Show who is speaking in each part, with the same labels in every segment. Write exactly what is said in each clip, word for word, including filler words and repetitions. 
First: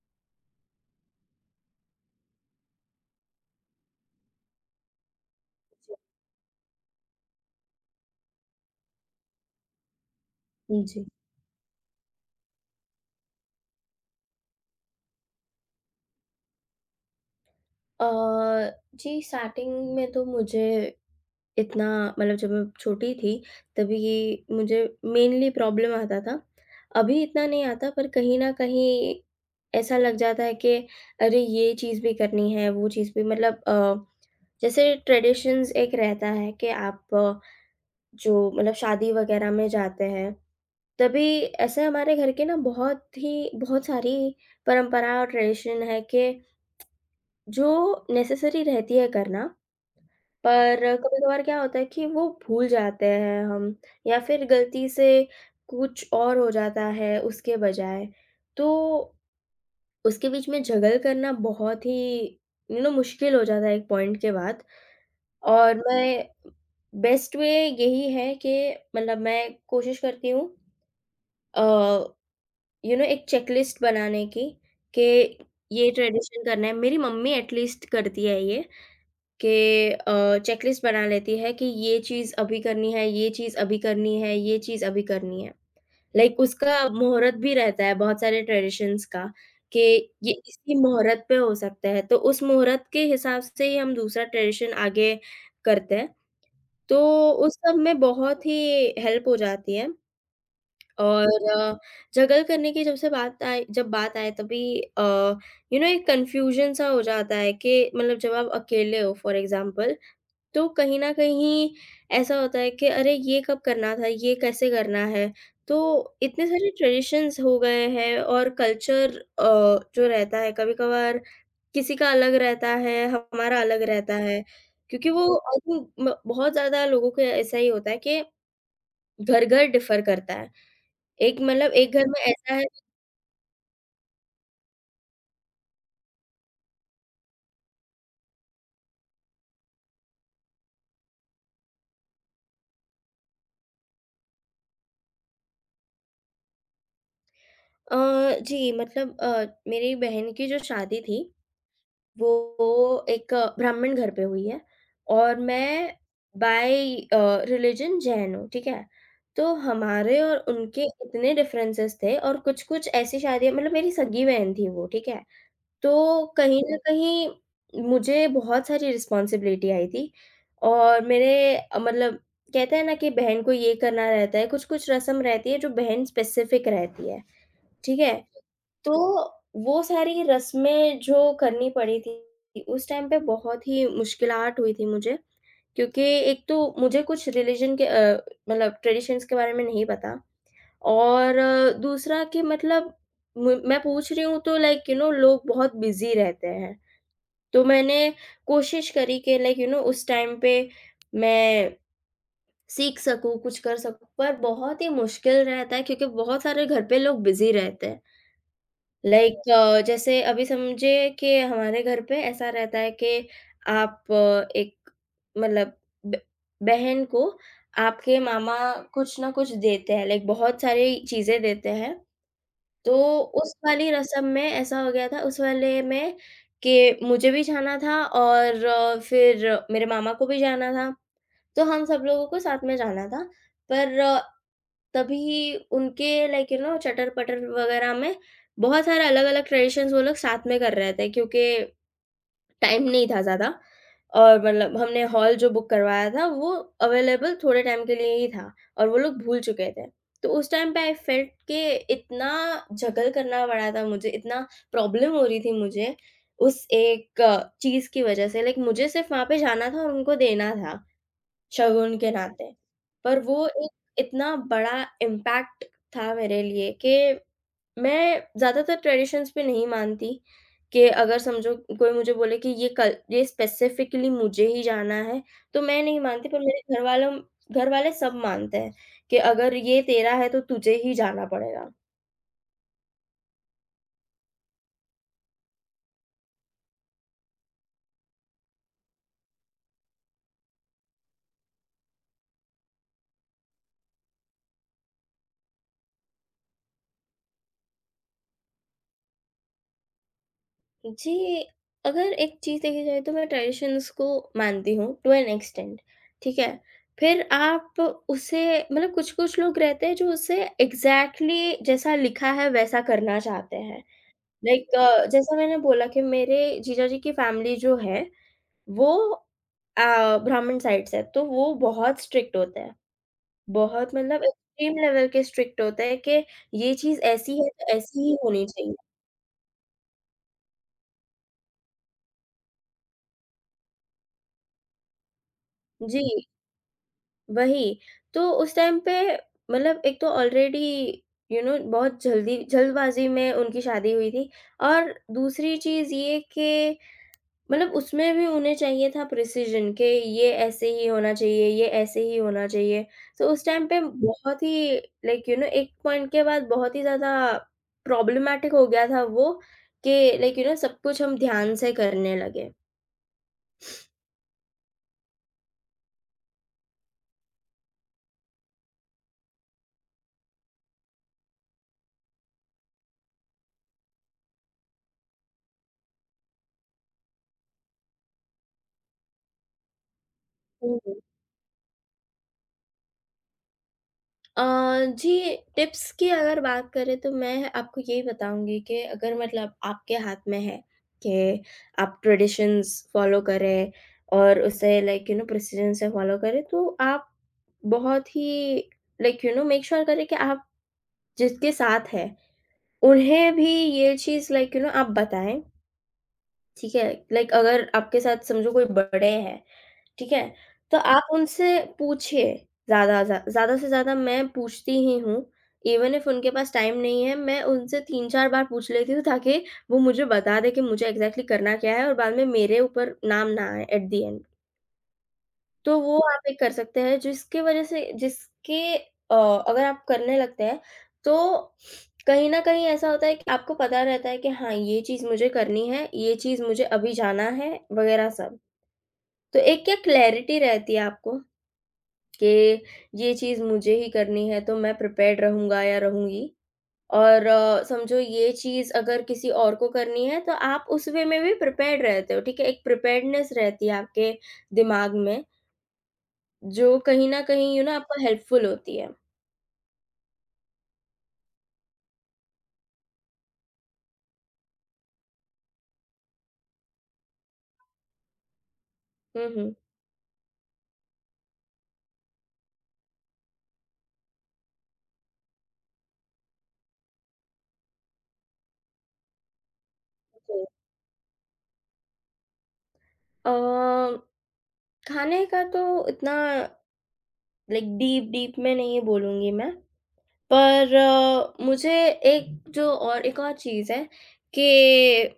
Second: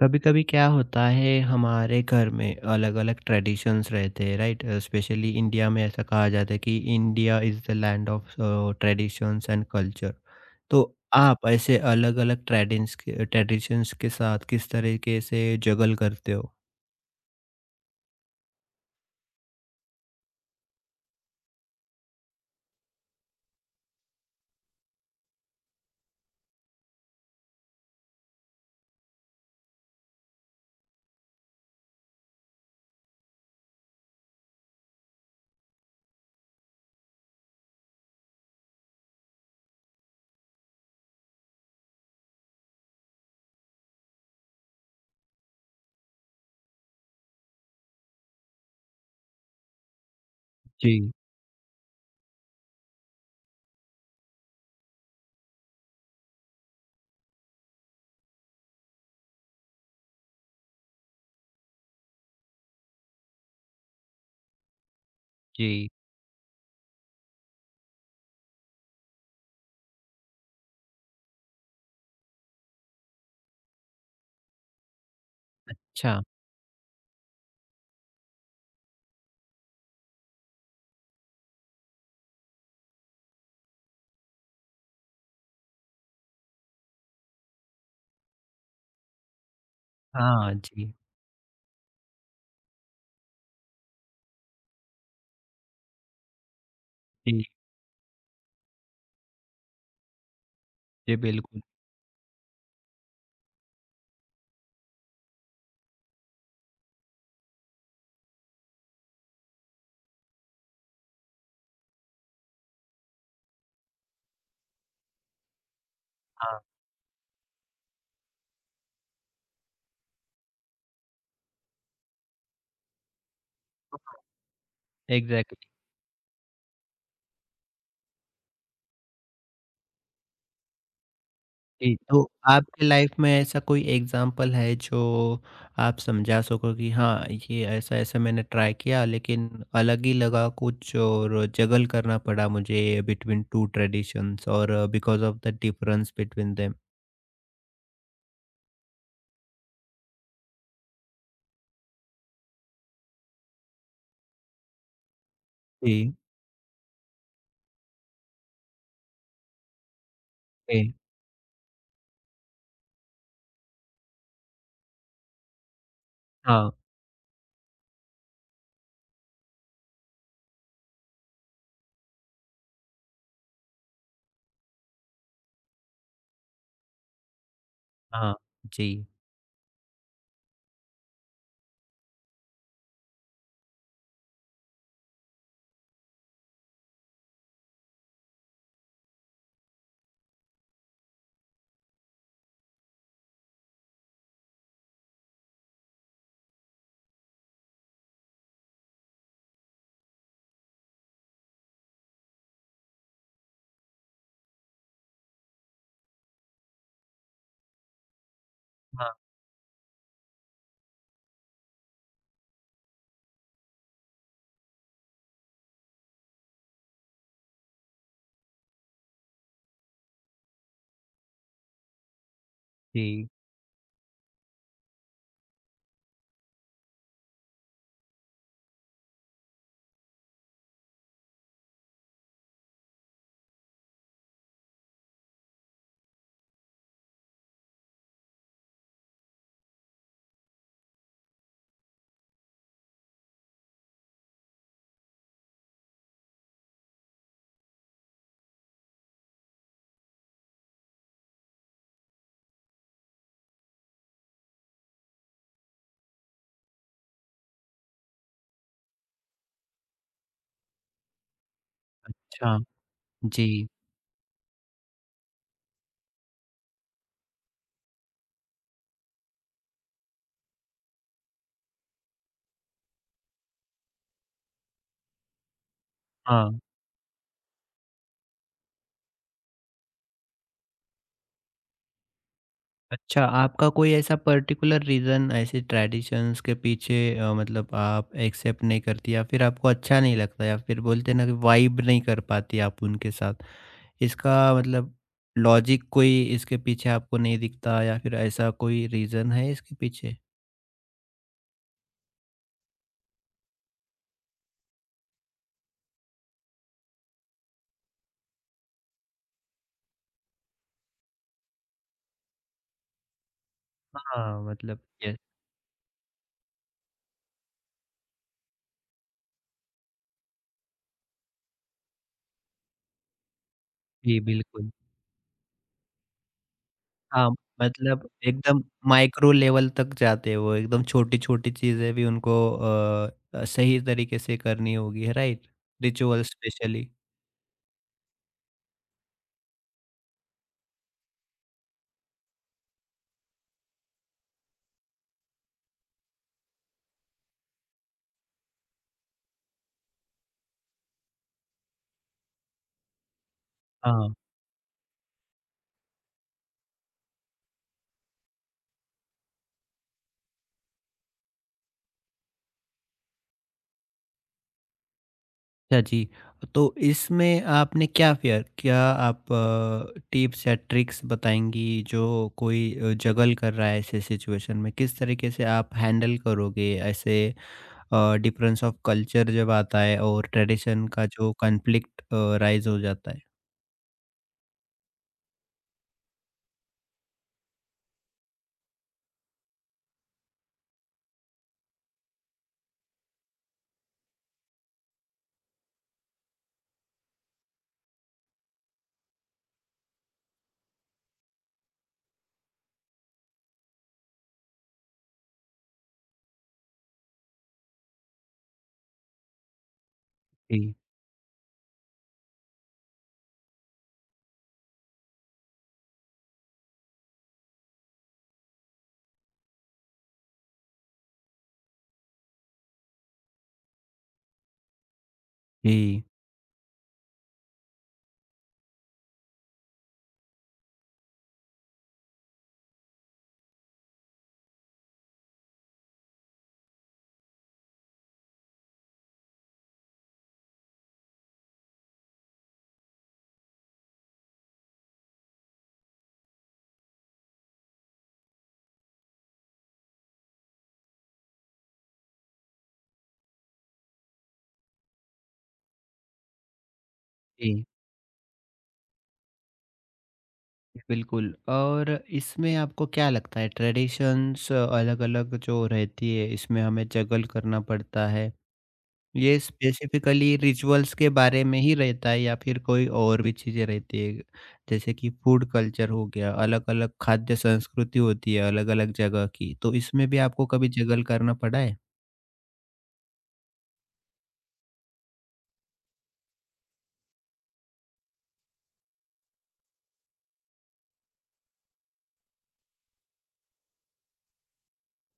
Speaker 1: कभी कभी क्या होता है हमारे घर में अलग अलग ट्रेडिशंस रहते हैं, राइट? स्पेशली इंडिया में ऐसा कहा जाता है कि India is the land of traditions and culture.
Speaker 2: जी,
Speaker 1: तो
Speaker 2: जी।
Speaker 1: आप ऐसे अलग अलग ट्रेडिशंस के ट्रेडिशंस के साथ किस तरीके से जगल करते हो?
Speaker 2: अ, जी, स्टार्टिंग में तो मुझे इतना, मतलब जब मैं छोटी थी, तभी मुझे मेनली प्रॉब्लम आता था। अभी इतना नहीं आता पर कहीं न कहीं ऐसा लग जाता है कि अरे! ये चीज़ भी करनी है, वो चीज़ भी, मतलब अ, जैसे ट्रेडिशंस एक रहता है कि आप अ, जो मतलब शादी वग़ैरह में जाते हैं, तभी ऐसे हमारे घर के ना बहुत ही बहुत सारी परंपरा और ट्रेडिशन है कि जो नेसेसरी रहती है करना, पर
Speaker 1: जी,
Speaker 2: कभी-कभार क्या होता है कि वो भूल जाते हैं हम, या फिर गलती से कुछ और हो जाता है उसके बजाय। तो उसके बीच में जगल करना बहुत ही यू नो मुश्किल हो जाता है एक पॉइंट के बाद, और
Speaker 1: जी।
Speaker 2: मैं, बेस्ट वे यही है कि मतलब मैं कोशिश करती हूँ अ, यू नो एक चेकलिस्ट बनाने की कि ये
Speaker 1: अच्छा।
Speaker 2: ट्रेडिशन करना है। मेरी मम्मी एट लीस्ट करती है ये। के अ, चेकलिस्ट बना लेती है कि ये चीज़ अभी करनी है, ये चीज़ अभी करनी है, ये चीज़ अभी करनी है। लाइक उसका मुहूर्त भी रहता है बहुत सारे ट्रेडिशंस का कि ये
Speaker 1: हाँ
Speaker 2: इसी
Speaker 1: जी।
Speaker 2: मुहूर्त पे हो सकता है, तो उस मुहूर्त के हिसाब से ही हम दूसरा ट्रेडिशन आगे करते हैं। तो
Speaker 1: जी।
Speaker 2: उस सब में बहुत ही हेल्प हो जाती है,
Speaker 1: जी बिल्कुल।
Speaker 2: और जगल करने की, जब से बात आए जब बात आए तभी अ, यू नो एक कन्फ्यूजन सा हो जाता है कि मतलब जब आप अकेले हो फॉर एग्ज़ाम्पल, तो कहीं न कहीं ऐसा होता है कि अरे! ये कब करना था, ये कैसे करना है? तो इतने
Speaker 1: हाँ।
Speaker 2: सारे ट्रेडिशंस हो गए हैं, और कल्चर अ, जो रहता है कभी-कभार, किसी का अलग रहता है, हमारा अलग रहता है। क्योंकि वो, आई
Speaker 1: एग्जैक्टली।
Speaker 2: थिंक, म बहुत ज़्यादा लोगों का ऐसा ही होता है कि घर-घर डिफ़र करता है। एक मतलब एक
Speaker 1: जी,
Speaker 2: घर में
Speaker 1: तो
Speaker 2: ऐसा है।
Speaker 1: आपके लाइफ में ऐसा कोई एग्जाम्पल है जो आप समझा सको कि हाँ, ये ऐसा-ऐसा मैंने ट्राई किया लेकिन अलग ही लगा, कुछ और जगल करना पड़ा मुझे बिटवीन दो ट्रेडिशंस और because of the difference between them?
Speaker 2: Uh, जी, मतलब अ, मेरी बहन की जो शादी थी, वो एक ब्राह्मण घर पे हुई है, और मैं
Speaker 1: जी,
Speaker 2: बाय अ, रिलिजन जैन हूँ, ठीक है? तो हमारे और उनके
Speaker 1: जी,
Speaker 2: इतने डिफरेंसेस थे, और कुछ-कुछ ऐसी शादियाँ, मतलब मेरी सगी बहन थी वो, ठीक है? तो कहीं
Speaker 1: हाँ,
Speaker 2: न कहीं मुझे बहुत सारी रिस्पॉन्सिबिलिटी आई थी, और मेरे, अ, मतलब कहते हैं ना कि बहन को ये करना रहता है, कुछ-कुछ रस्म रहती है जो बहन स्पेसिफिक रहती है, ठीक है?
Speaker 1: हाँ, जी,
Speaker 2: तो वो सारी रस्में जो करनी पड़ी थी, उस टाइम पे बहुत ही मुश्किलात हुई थी मुझे, क्योंकि एक तो मुझे कुछ रिलिजन के, अ, मतलब ट्रेडिशंस के बारे में नहीं पता, और अ, दूसरा कि मतलब म मैं पूछ रही हूँ तो, लाइक यू नो लोग बहुत बिज़ी रहते हैं। तो मैंने कोशिश करी कि, लाइक यू नो उस टाइम पे मैं सीख सकूँ, कुछ कर सकूँ, पर बहुत ही मुश्किल रहता है क्योंकि बहुत सारे घर पे लोग बिज़ी रहते हैं।
Speaker 1: हाँ,
Speaker 2: लाइक अ, जैसे अभी समझिए कि हमारे घर पे ऐसा रहता है कि आप अ, एक, मतलब, ब बहन को आपके मामा कुछ ना कुछ देते हैं, लाइक बहुत सारी चीज़ें देते हैं। तो
Speaker 1: जी,
Speaker 2: उस वाली रस्म में ऐसा हो गया था उस वाले में, कि मुझे भी जाना था, और अ, फिर मेरे मामा को भी जाना था। तो हम सब लोगों को साथ में जाना था। पर तभी उनके, लाइक यू नो चटर-पटर वगैरह में बहुत सारे अलग-अलग ट्रेडिशंस वो लोग साथ में कर रहे थे, क्योंकि टाइम नहीं था ज़्यादा, और मतलब हमने हॉल जो बुक करवाया था, वो अवेलेबल थोड़े टाइम के लिए ही था, और वो लोग भूल चुके थे। तो उस टाइम पे आई फेल्ट कि इतना जगल करना पड़ा था मुझे, इतना प्रॉब्लम हो रही थी मुझे उस एक चीज़ की वज़ह से, लाइक मुझे सिर्फ़ वहाँ पे जाना था और उनको देना था। शगुन के नाते।
Speaker 1: अच्छा,
Speaker 2: पर वो
Speaker 1: जी,
Speaker 2: एक इतना बड़ा इम्पैक्ट था मेरे लिए कि मैं ज़्यादातर ट्रेडिशंस पे नहीं मानती, कि अगर समझो कोई मुझे बोले कि ये कल ये स्पेसिफिकली मुझे ही जाना है, तो मैं नहीं मानती, पर
Speaker 1: हाँ।
Speaker 2: मेरे घरवालों घरवाले सब मानते हैं कि अगर ये तेरा है तो तुझे ही जाना पड़ेगा।
Speaker 1: अच्छा, आपका कोई ऐसा पर्टिकुलर रीज़न ऐसे ट्रेडिशंस के पीछे अ, मतलब आप एक्सेप्ट नहीं करती या फिर आपको अच्छा नहीं लगता या फिर बोलते हैं ना कि वाइब नहीं कर पाती आप उनके साथ। इसका मतलब लॉजिक कोई इसके पीछे आपको नहीं दिखता या फिर ऐसा कोई रीज़न है इसके पीछे?
Speaker 2: जी, अगर एक चीज़ देखी जाए तो मैं ट्रेडिशंस को मानती हूँ टू एन एक्सटेंट, ठीक है? फिर आप उसे, मतलब कुछ-कुछ लोग रहते हैं जो उसे एग्ज़ैक्टली जैसा लिखा है वैसा करना चाहते हैं।
Speaker 1: हाँ,
Speaker 2: लाइक
Speaker 1: मतलब
Speaker 2: like, अ,
Speaker 1: यस।
Speaker 2: जैसा मैंने बोला कि मेरे जीजा जी की फैमिली जो है, वो अ, ब्राह्मण साइड से है, तो वो बहुत स्ट्रिक्ट होते हैं। बहुत,
Speaker 1: जी
Speaker 2: मतलब
Speaker 1: बिल्कुल।
Speaker 2: एक्सट्रीम लेवल के स्ट्रिक्ट होते हैं कि ये चीज़
Speaker 1: हाँ,
Speaker 2: ऐसी है तो ऐसी
Speaker 1: मतलब
Speaker 2: ही होनी
Speaker 1: एकदम
Speaker 2: चाहिए।
Speaker 1: माइक्रो लेवल तक जाते हैं वो, एकदम छोटी-छोटी चीज़ें भी उनको अ, सही तरीके से करनी होगी, राइट?
Speaker 2: जी।
Speaker 1: Ritual specially.
Speaker 2: वही, तो उस टाइम पे मतलब एक तो ऑलरेडी यू नो बहुत जल्दी जल्दबाज़ी में उनकी शादी हुई थी, और दूसरी चीज़ ये कि मतलब उसमें भी उन्हें चाहिए था प्रिसिज़न, कि ये ऐसे ही होना चाहिए, ये ऐसे ही होना चाहिए। तो उस टाइम पे
Speaker 1: हाँ।
Speaker 2: बहुत ही, लाइक यू नो एक पॉइंट के बाद बहुत ही ज़्यादा प्रॉब्लमैटिक हो गया था वो, कि, लाइक यू नो सब कुछ हम ध्यान से करने लगे।
Speaker 1: अच्छा जी। तो इसमें आपने क्या फेयर, क्या आप अ, टिप्स या ट्रिक्स बताएँगी जो कोई अ, जगल कर रहा है ऐसे सिचुएशन में? किस तरीके से आप हैंडल करोगे ऐसे अ, डिफरेंस ऑफ कल्चर जब आता है और ट्रेडिशन का जो कॉन्फ्लिक्ट अ, राइज़ हो जाता है?
Speaker 2: अ, जी, टिप्स की अगर बात करें तो मैं आपको यही बताऊँगी कि अगर मतलब आपके हाथ में है कि आप ट्रेडिशंस फ़ॉलो करें, और उसे, लाइक यू नो प्रिसिजन से फ़ॉलो करें, तो आप बहुत ही, like you know make sure करें कि आप जिसके साथ हैं, उन्हें भी ये चीज़, लाइक यू नो आप बताएँ, ठीक है? लाइक अगर आपके साथ समझो कोई बड़े हैं, ठीक है?
Speaker 1: जी,
Speaker 2: तो आप उनसे पूछिए, ज़्यादा ज़्या ज़्यादा से ज़्यादा मैं पूछती ही हूँ। इवन इफ उनके पास टाइम नहीं है, मैं उनसे तीन चार बार पूछ लेती हूँ, ताकि वो मुझे बता दें कि मुझे एग्ज़ैक्टली करना क्या है और बाद में मेरे ऊपर नाम ना आए एट द एंड। तो वो
Speaker 1: जी।
Speaker 2: आप एक कर सकते हैं, जिसकी वज़ह से जिसके अ, अगर आप करने लगते हैं तो कहीं न कहीं ऐसा होता है कि आपको पता रहता है कि हाँ, ये चीज़ मुझे करनी है, ये चीज़ मुझे अभी जाना है वग़ैरह सब। तो एक क्या क्लैरिटी रहती है आपको, कि ये चीज़ मुझे ही करनी है तो मैं प्रिपेयर्ड रहूँगा या रहूँगी। और अ, समझो ये चीज़ अगर किसी और को करनी है तो आप उस वे में भी प्रिपेयर्ड रहते हो, ठीक है? एक प्रिपेयर्डनेस रहती है आपके दिमाग में, जो कहीं न कहीं यू
Speaker 1: जी
Speaker 2: नो आपको हेल्पफुल होती है।
Speaker 1: बिल्कुल। और इसमें आपको क्या लगता है, ट्रेडिशंस अलग-अलग जो रहती है इसमें हमें जगल करना पड़ता है।
Speaker 2: हुँ,
Speaker 1: ये
Speaker 2: हुँ।
Speaker 1: स्पेसिफिकली रिचुअल्स के बारे में ही रहता है या फिर कोई और भी चीज़ें रहती है? जैसे कि फूड कल्चर हो गया, अलग-अलग खाद्य संस्कृति होती है अलग-अलग जगह की, तो इसमें भी
Speaker 2: जी।
Speaker 1: आपको कभी जगल करना पड़ा है?
Speaker 2: अ, खाने का तो इतना, लाइक डीप डीप में नहीं बोलूँगी मैं, पर अ, मुझे एक, जो और एक और चीज़ है कि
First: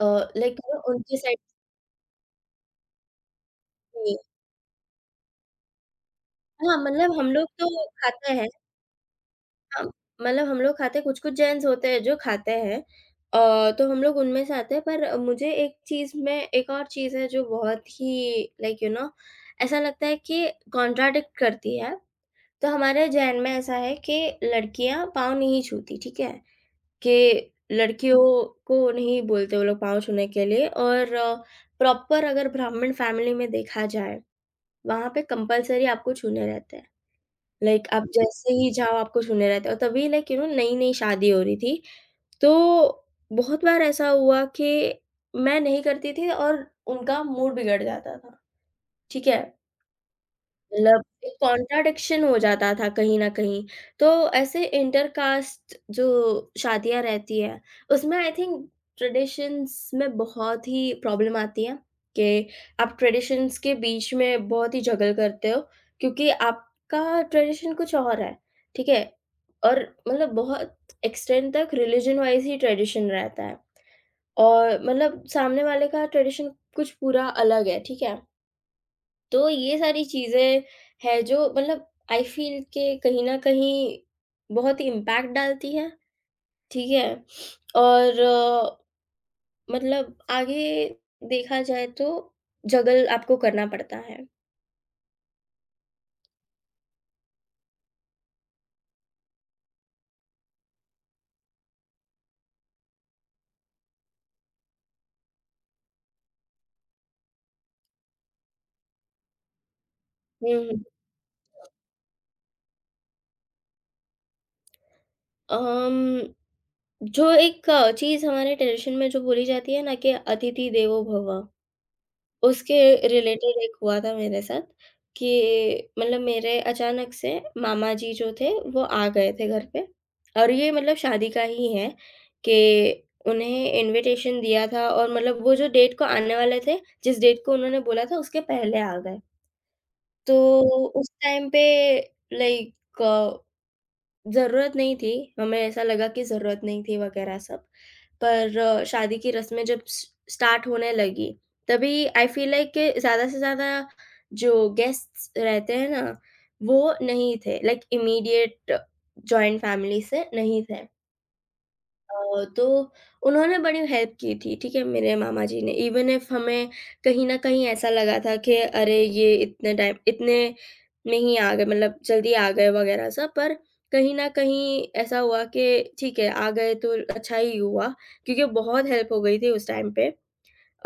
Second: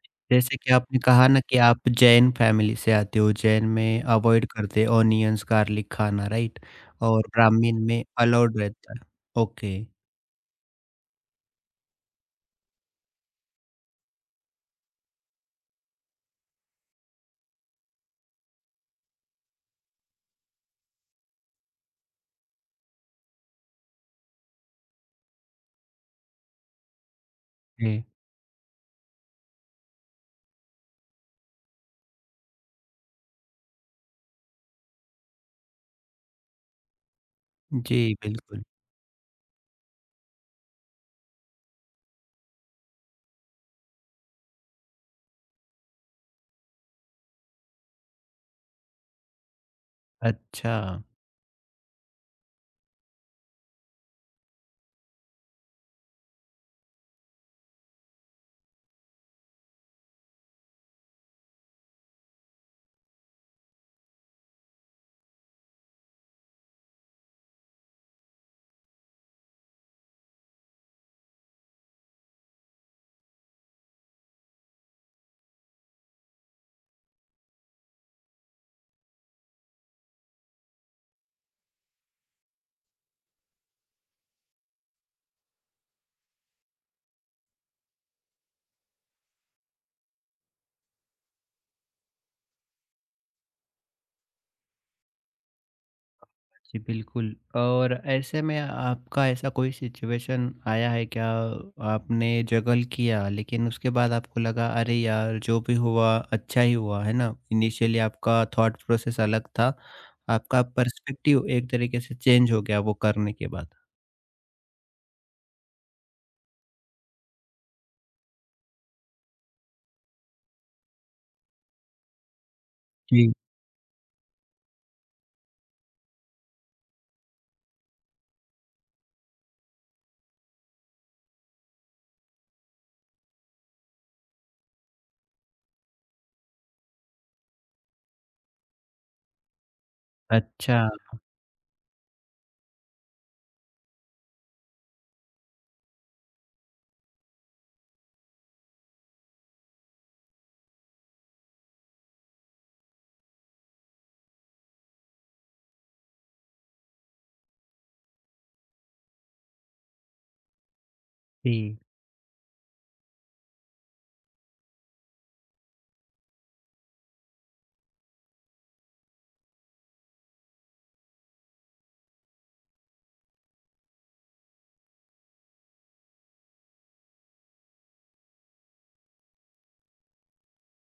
Speaker 2: अ, लाइक
Speaker 1: जैसे कि
Speaker 2: यू नो
Speaker 1: आपने
Speaker 2: उनकी
Speaker 1: कहा
Speaker 2: साइड
Speaker 1: ना कि आप जैन फैमिली से आते हो, जैन में
Speaker 2: से,
Speaker 1: अवॉइड करते हैं ऑनियंस, गार्लिक खाना, राइट?
Speaker 2: हाँ, मतलब
Speaker 1: और
Speaker 2: हम लोग तो
Speaker 1: ब्राह्मीण में
Speaker 2: खाते हैं।
Speaker 1: अलाउड रहता है। ओके।
Speaker 2: हम मतलब हम लोग खाते हैं, कुछ-कुछ जैन्स होते हैं जो खाते हैं, अ, तो हम लोग उनमें से आते हैं। पर मुझे एक चीज़ में एक और चीज़ है जो बहुत ही, लाइक यू नो ऐसा लगता है कि कॉन्ट्राडिक्ट करती है। तो हमारे जैन में ऐसा है कि लड़कियाँ पाँव नहीं छूती, ठीक है? कि
Speaker 1: जी,
Speaker 2: लड़कियों को नहीं बोलते वो लोग पाँव छूने के लिए, और प्रॉपर अगर ब्राह्मण फैमिली में देखा जाए, वहाँ पे कंपल्सरी आपको छूने रहते हैं। लाइक
Speaker 1: जी
Speaker 2: आप जैसे
Speaker 1: बिल्कुल।
Speaker 2: ही जाओ आपको सुने रहते हो, तभी, लाइक यू नो नई-नई शादी हो रही थी। तो बहुत बार ऐसा हुआ कि मैं नहीं करती थी और उनका मूड बिगड़ जाता था, ठीक है?
Speaker 1: अच्छा।
Speaker 2: मतलब एक कॉन्ट्राडिक्शन हो जाता था कहीं न कहीं। तो ऐसे इंटरकास्ट जो शादियाँ रहती हैं, उसमें आई थिंक ट्रेडिशंस में बहुत ही प्रॉब्लम आती है कि आप ट्रेडिशंस के बीच में बहुत ही जगल करते हो, क्योंकि आपका ट्रेडिशन कुछ और है, ठीक है? और मतलब बहुत एक्सटेंड तक रिलिजन वाइज़ ही ट्रेडिशन रहता है, और मतलब सामने वाले का ट्रेडिशन कुछ पूरा अलग है, ठीक है? तो ये सारी चीज़ें हैं जो, मतलब आई फ़ील के कहीं न कहीं बहुत ही इम्पैक्ट डालती है, ठीक है? और अ, मतलब आगे देखा जाए तो जगल आपको करना पड़ता है।
Speaker 1: जी बिल्कुल। और ऐसे में आपका ऐसा कोई सिचुएशन आया है क्या, आपने जगल किया लेकिन उसके बाद आपको लगा अरे यार जो भी हुआ अच्छा ही हुआ है? ना इनिशियली आपका थॉट प्रोसेस अलग था,
Speaker 2: हुँ,
Speaker 1: आपका
Speaker 2: हुँ।
Speaker 1: पर्सपेक्टिव एक तरीके से चेंज हो गया वो करने के बाद।
Speaker 2: अम, जो एक चीज़ हमारे ट्रेडिशन में जो बोली जाती है ना कि अतिथि देवो भव। उसके
Speaker 1: जी।
Speaker 2: रिलेटेड एक हुआ था मेरे साथ, कि मतलब मेरे अचानक से मामा जी जो थे वो आ गए थे घर पे, और ये मतलब शादी का ही है, कि उन्हें इनविटेशन दिया था, और मतलब वो जो डेट को आने वाले थे, जिस डेट को उन्होंने बोला था उसके पहले आ गए। तो
Speaker 1: अच्छा
Speaker 2: उस टाइम पे, लाइक, ज़रूरत नहीं थी, हमें ऐसा लगा कि ज़रूरत नहीं थी वगैरह सब। पर अ, शादी की रस्में जब स स्टार्ट होने लगी, तभी आई फ़ील लाइक कि ज़्यादा से ज़्यादा जो गेस्ट्स रहते हैं ना, वो नहीं थे, लाइक इमीडिएट जॉइंट फ़ैमिली से नहीं थे।
Speaker 1: जी,
Speaker 2: अ, तो उन्होंने बड़ी हेल्प की थी, ठीक है, मेरे मामा जी ने, इवन इफ हमें कहीं न कहीं ऐसा लगा था कि अरे! ये इतने टाइम इतने में ही आ गए, मतलब जल्दी आ गए वगैरह सब, पर कहीं न कहीं ऐसा हुआ कि ठीक है, आ गए तो अच्छा ही हुआ, क्योंकि बहुत हेल्प हो गई थी उस टाइम पे।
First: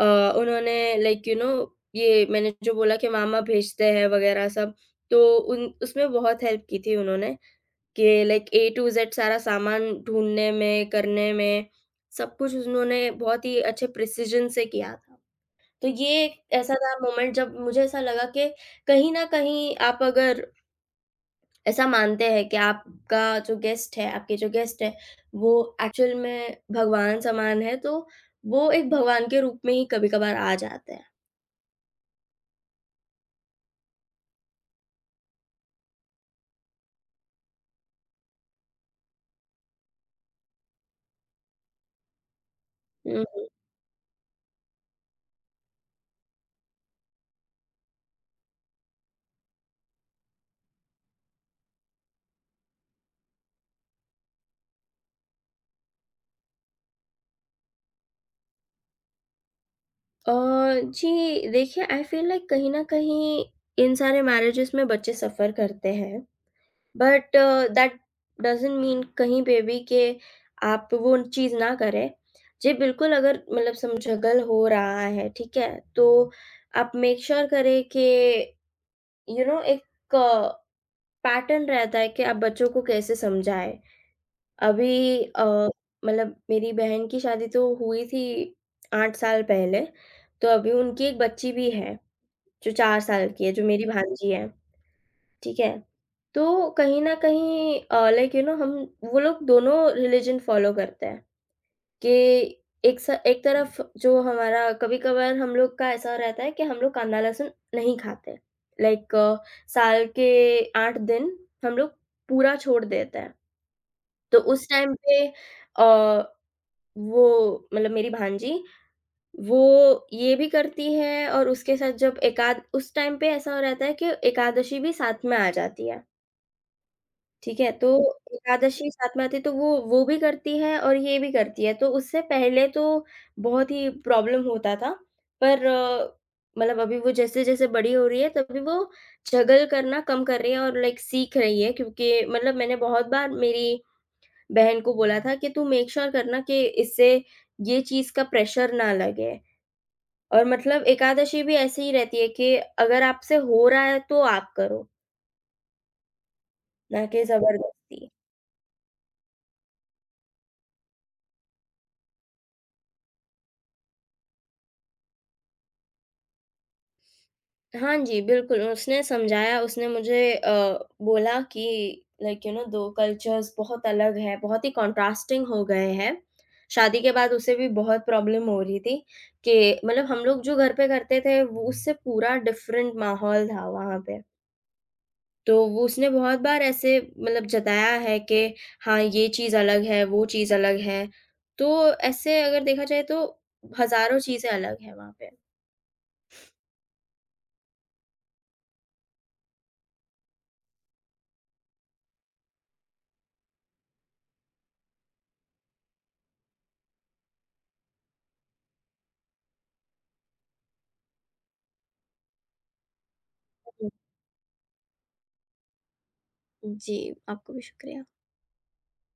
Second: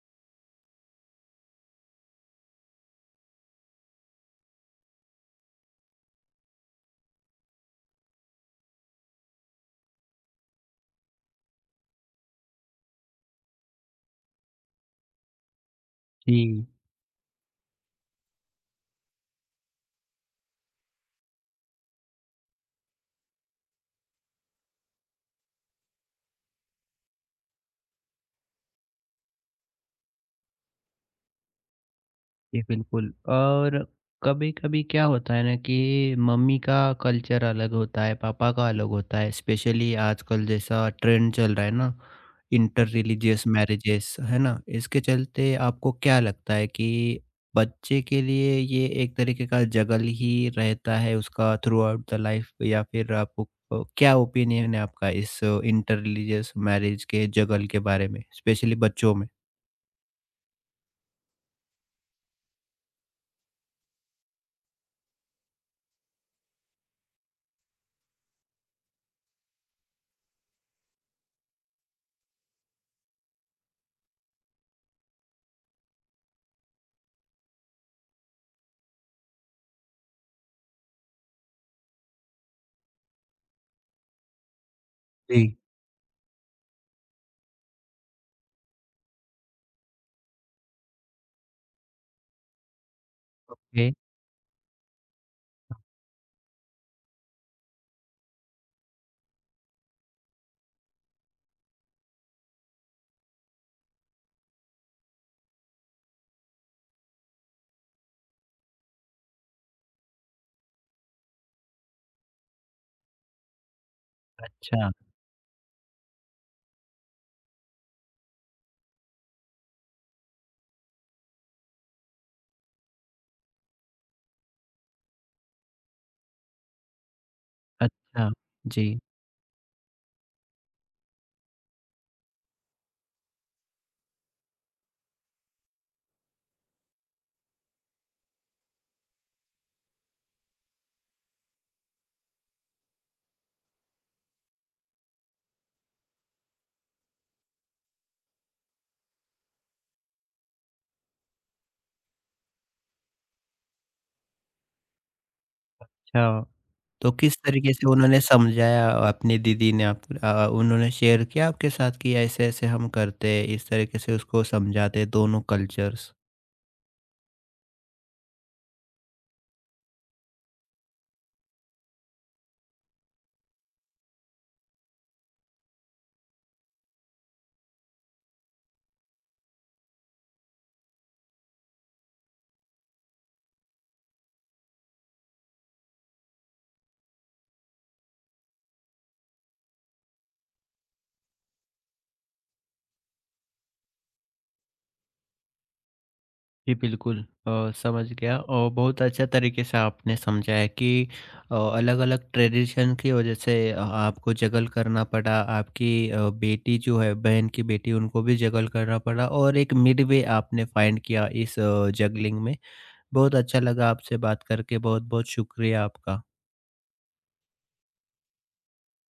Speaker 2: अ, उन्होंने, लाइक यू नो ये मैंने जो बोला कि मामा भेजते हैं वगैरह सब, तो उन उसमें बहुत हेल्प की थी उन्होंने। के लाइक ए टू ज़ेड सारा सामान ढूँढने में, करने में, सब कुछ उन्होंने बहुत ही अच्छे प्रिसिज़न से किया था। तो ये एक
Speaker 1: जी।
Speaker 2: ऐसा था मोमेंट जब मुझे ऐसा लगा कि कहीं न कहीं आप अगर ऐसा मानते हैं कि आपका जो गेस्ट है, आपके जो गेस्ट है, वो एक्चुअल में भगवान समान है, तो वो एक भगवान के रूप में ही कभी-कभार आ जाते हैं।
Speaker 1: जी बिल्कुल। और कभी-कभी क्या होता है ना कि मम्मी का कल्चर अलग होता है, पापा का अलग होता है, स्पेशली आजकल जैसा ट्रेंड चल रहा है ना, inter
Speaker 2: hmm,
Speaker 1: religious
Speaker 2: hmm.
Speaker 1: Marriages, है ना? इसके चलते आपको क्या लगता है कि बच्चे के लिए ये एक तरीके का जगल ही रहता है उसका थ्रू आउट द लाइफ? या फिर आपको अ, क्या ओपिनियन है आपका इस इंटर रिलीजियस मैरिज के जगल के बारे में, स्पेशली बच्चों में?
Speaker 2: अ, जी, देखिए, आई फ़ील लाइक कहीं न कहीं इन सारे मैरेजेज़ में बच्चे सफ़र करते हैं। बट दैट डज़न्ट मीन कहीं पे भी कि आप वो चीज़ ना करें। जी, बिल्कुल, अगर मतलब समझगल हो रहा है, ठीक है? तो आप मेक श्योर करें कि यू नो एक पैटर्न रहता है कि आप बच्चों को कैसे समझाएँ। अभी अ,
Speaker 1: जी।
Speaker 2: मतलब मेरी बहन की शादी तो हुई थी 8 साल पहले, तो अभी उनकी एक बच्ची भी है, जो 4 साल की है, जो मेरी
Speaker 1: ओके,
Speaker 2: भांजी है। ठीक है। तो कहीं न कहीं अ, लाइक यू नो हम वो लोग दोनों रिलिजन फ़ॉलो करते हैं, कि एक स एक तरफ जो हमारा, कभी-कभार हम लोग का ऐसा रहता है कि हम लोग कांदा लहसुन नहीं खाते। लाइक साल के 8 दिन हम लोग पूरा छोड़ देते हैं। तो उस
Speaker 1: अच्छा।
Speaker 2: टाइम पे अ, वो, मतलब मेरी भांजी, वो ये भी करती है, और उसके साथ जब एकाद उस टाइम पे ऐसा रहता है कि एकादशी भी साथ में आ जाती है। ठीक है, तो
Speaker 1: अच्छा, जी,
Speaker 2: एकादशी साथ में आती है तो वो वो भी करती है और ये भी करती है, तो उससे पहले तो बहुत ही प्रॉब्लम होता था, पर अ, मतलब अभी वो जैसे-जैसे बड़ी हो रही है, तभी वो झगड़ करना कम कर रही है और लाइक सीख रही है, क्योंकि मतलब मैंने बहुत बार मेरी बहन को बोला था कि तू मेक श्योर करना कि इससे ये चीज़ का प्रेशर ना लगे, और मतलब एकादशी भी ऐसे ही रहती है कि अगर आपसे हो रहा है तो आप करो,
Speaker 1: अच्छा।
Speaker 2: ना
Speaker 1: तो
Speaker 2: कि
Speaker 1: किस तरीके से
Speaker 2: ज़बरदस्ती।
Speaker 1: उन्होंने समझाया, अपनी दीदी ने आपको अ, उन्होंने शेयर किया आपके साथ कि ऐसे-ऐसे हम करते हैं, इस तरीके से उसको समझाते दोनों कल्चर्स?
Speaker 2: हाँ जी, बिल्कुल, उसने समझाया, उसने मुझे अ, बोला कि, लाइक यू नो 2 कल्चर्स बहुत अलग हैं, बहुत ही कॉन्ट्रास्टिंग हो गए हैं। शादी के बाद उसे भी बहुत प्रॉब्लम हो रही थी कि मतलब हम लोग जो घर पे करते थे, वो उससे पूरा डिफरेंट माहौल था वहाँ पे। तो वो उसने बहुत बार ऐसे, मतलब, जताया है कि हाँ, ये चीज़ अलग है, वो चीज़ अलग है। तो ऐसे अगर देखा जाए तो हज़ारों चीज़ें अलग हैं वहाँ पे।
Speaker 1: जी बिल्कुल। अ, समझ गया और बहुत अच्छा तरीके से आपने समझाया कि अ, अलग-अलग ट्रेडिशन की वजह से अ, आपको जगल करना पड़ा, आपकी अ, बेटी जो है, बहन की बेटी, उनको भी जगल करना पड़ा और एक मिड वे आपने फाइंड किया इस अ, जगलिंग में। बहुत अच्छा लगा आपसे बात करके। बहुत बहुत शुक्रिया आपका।
Speaker 2: जी, आपको भी शुक्रिया।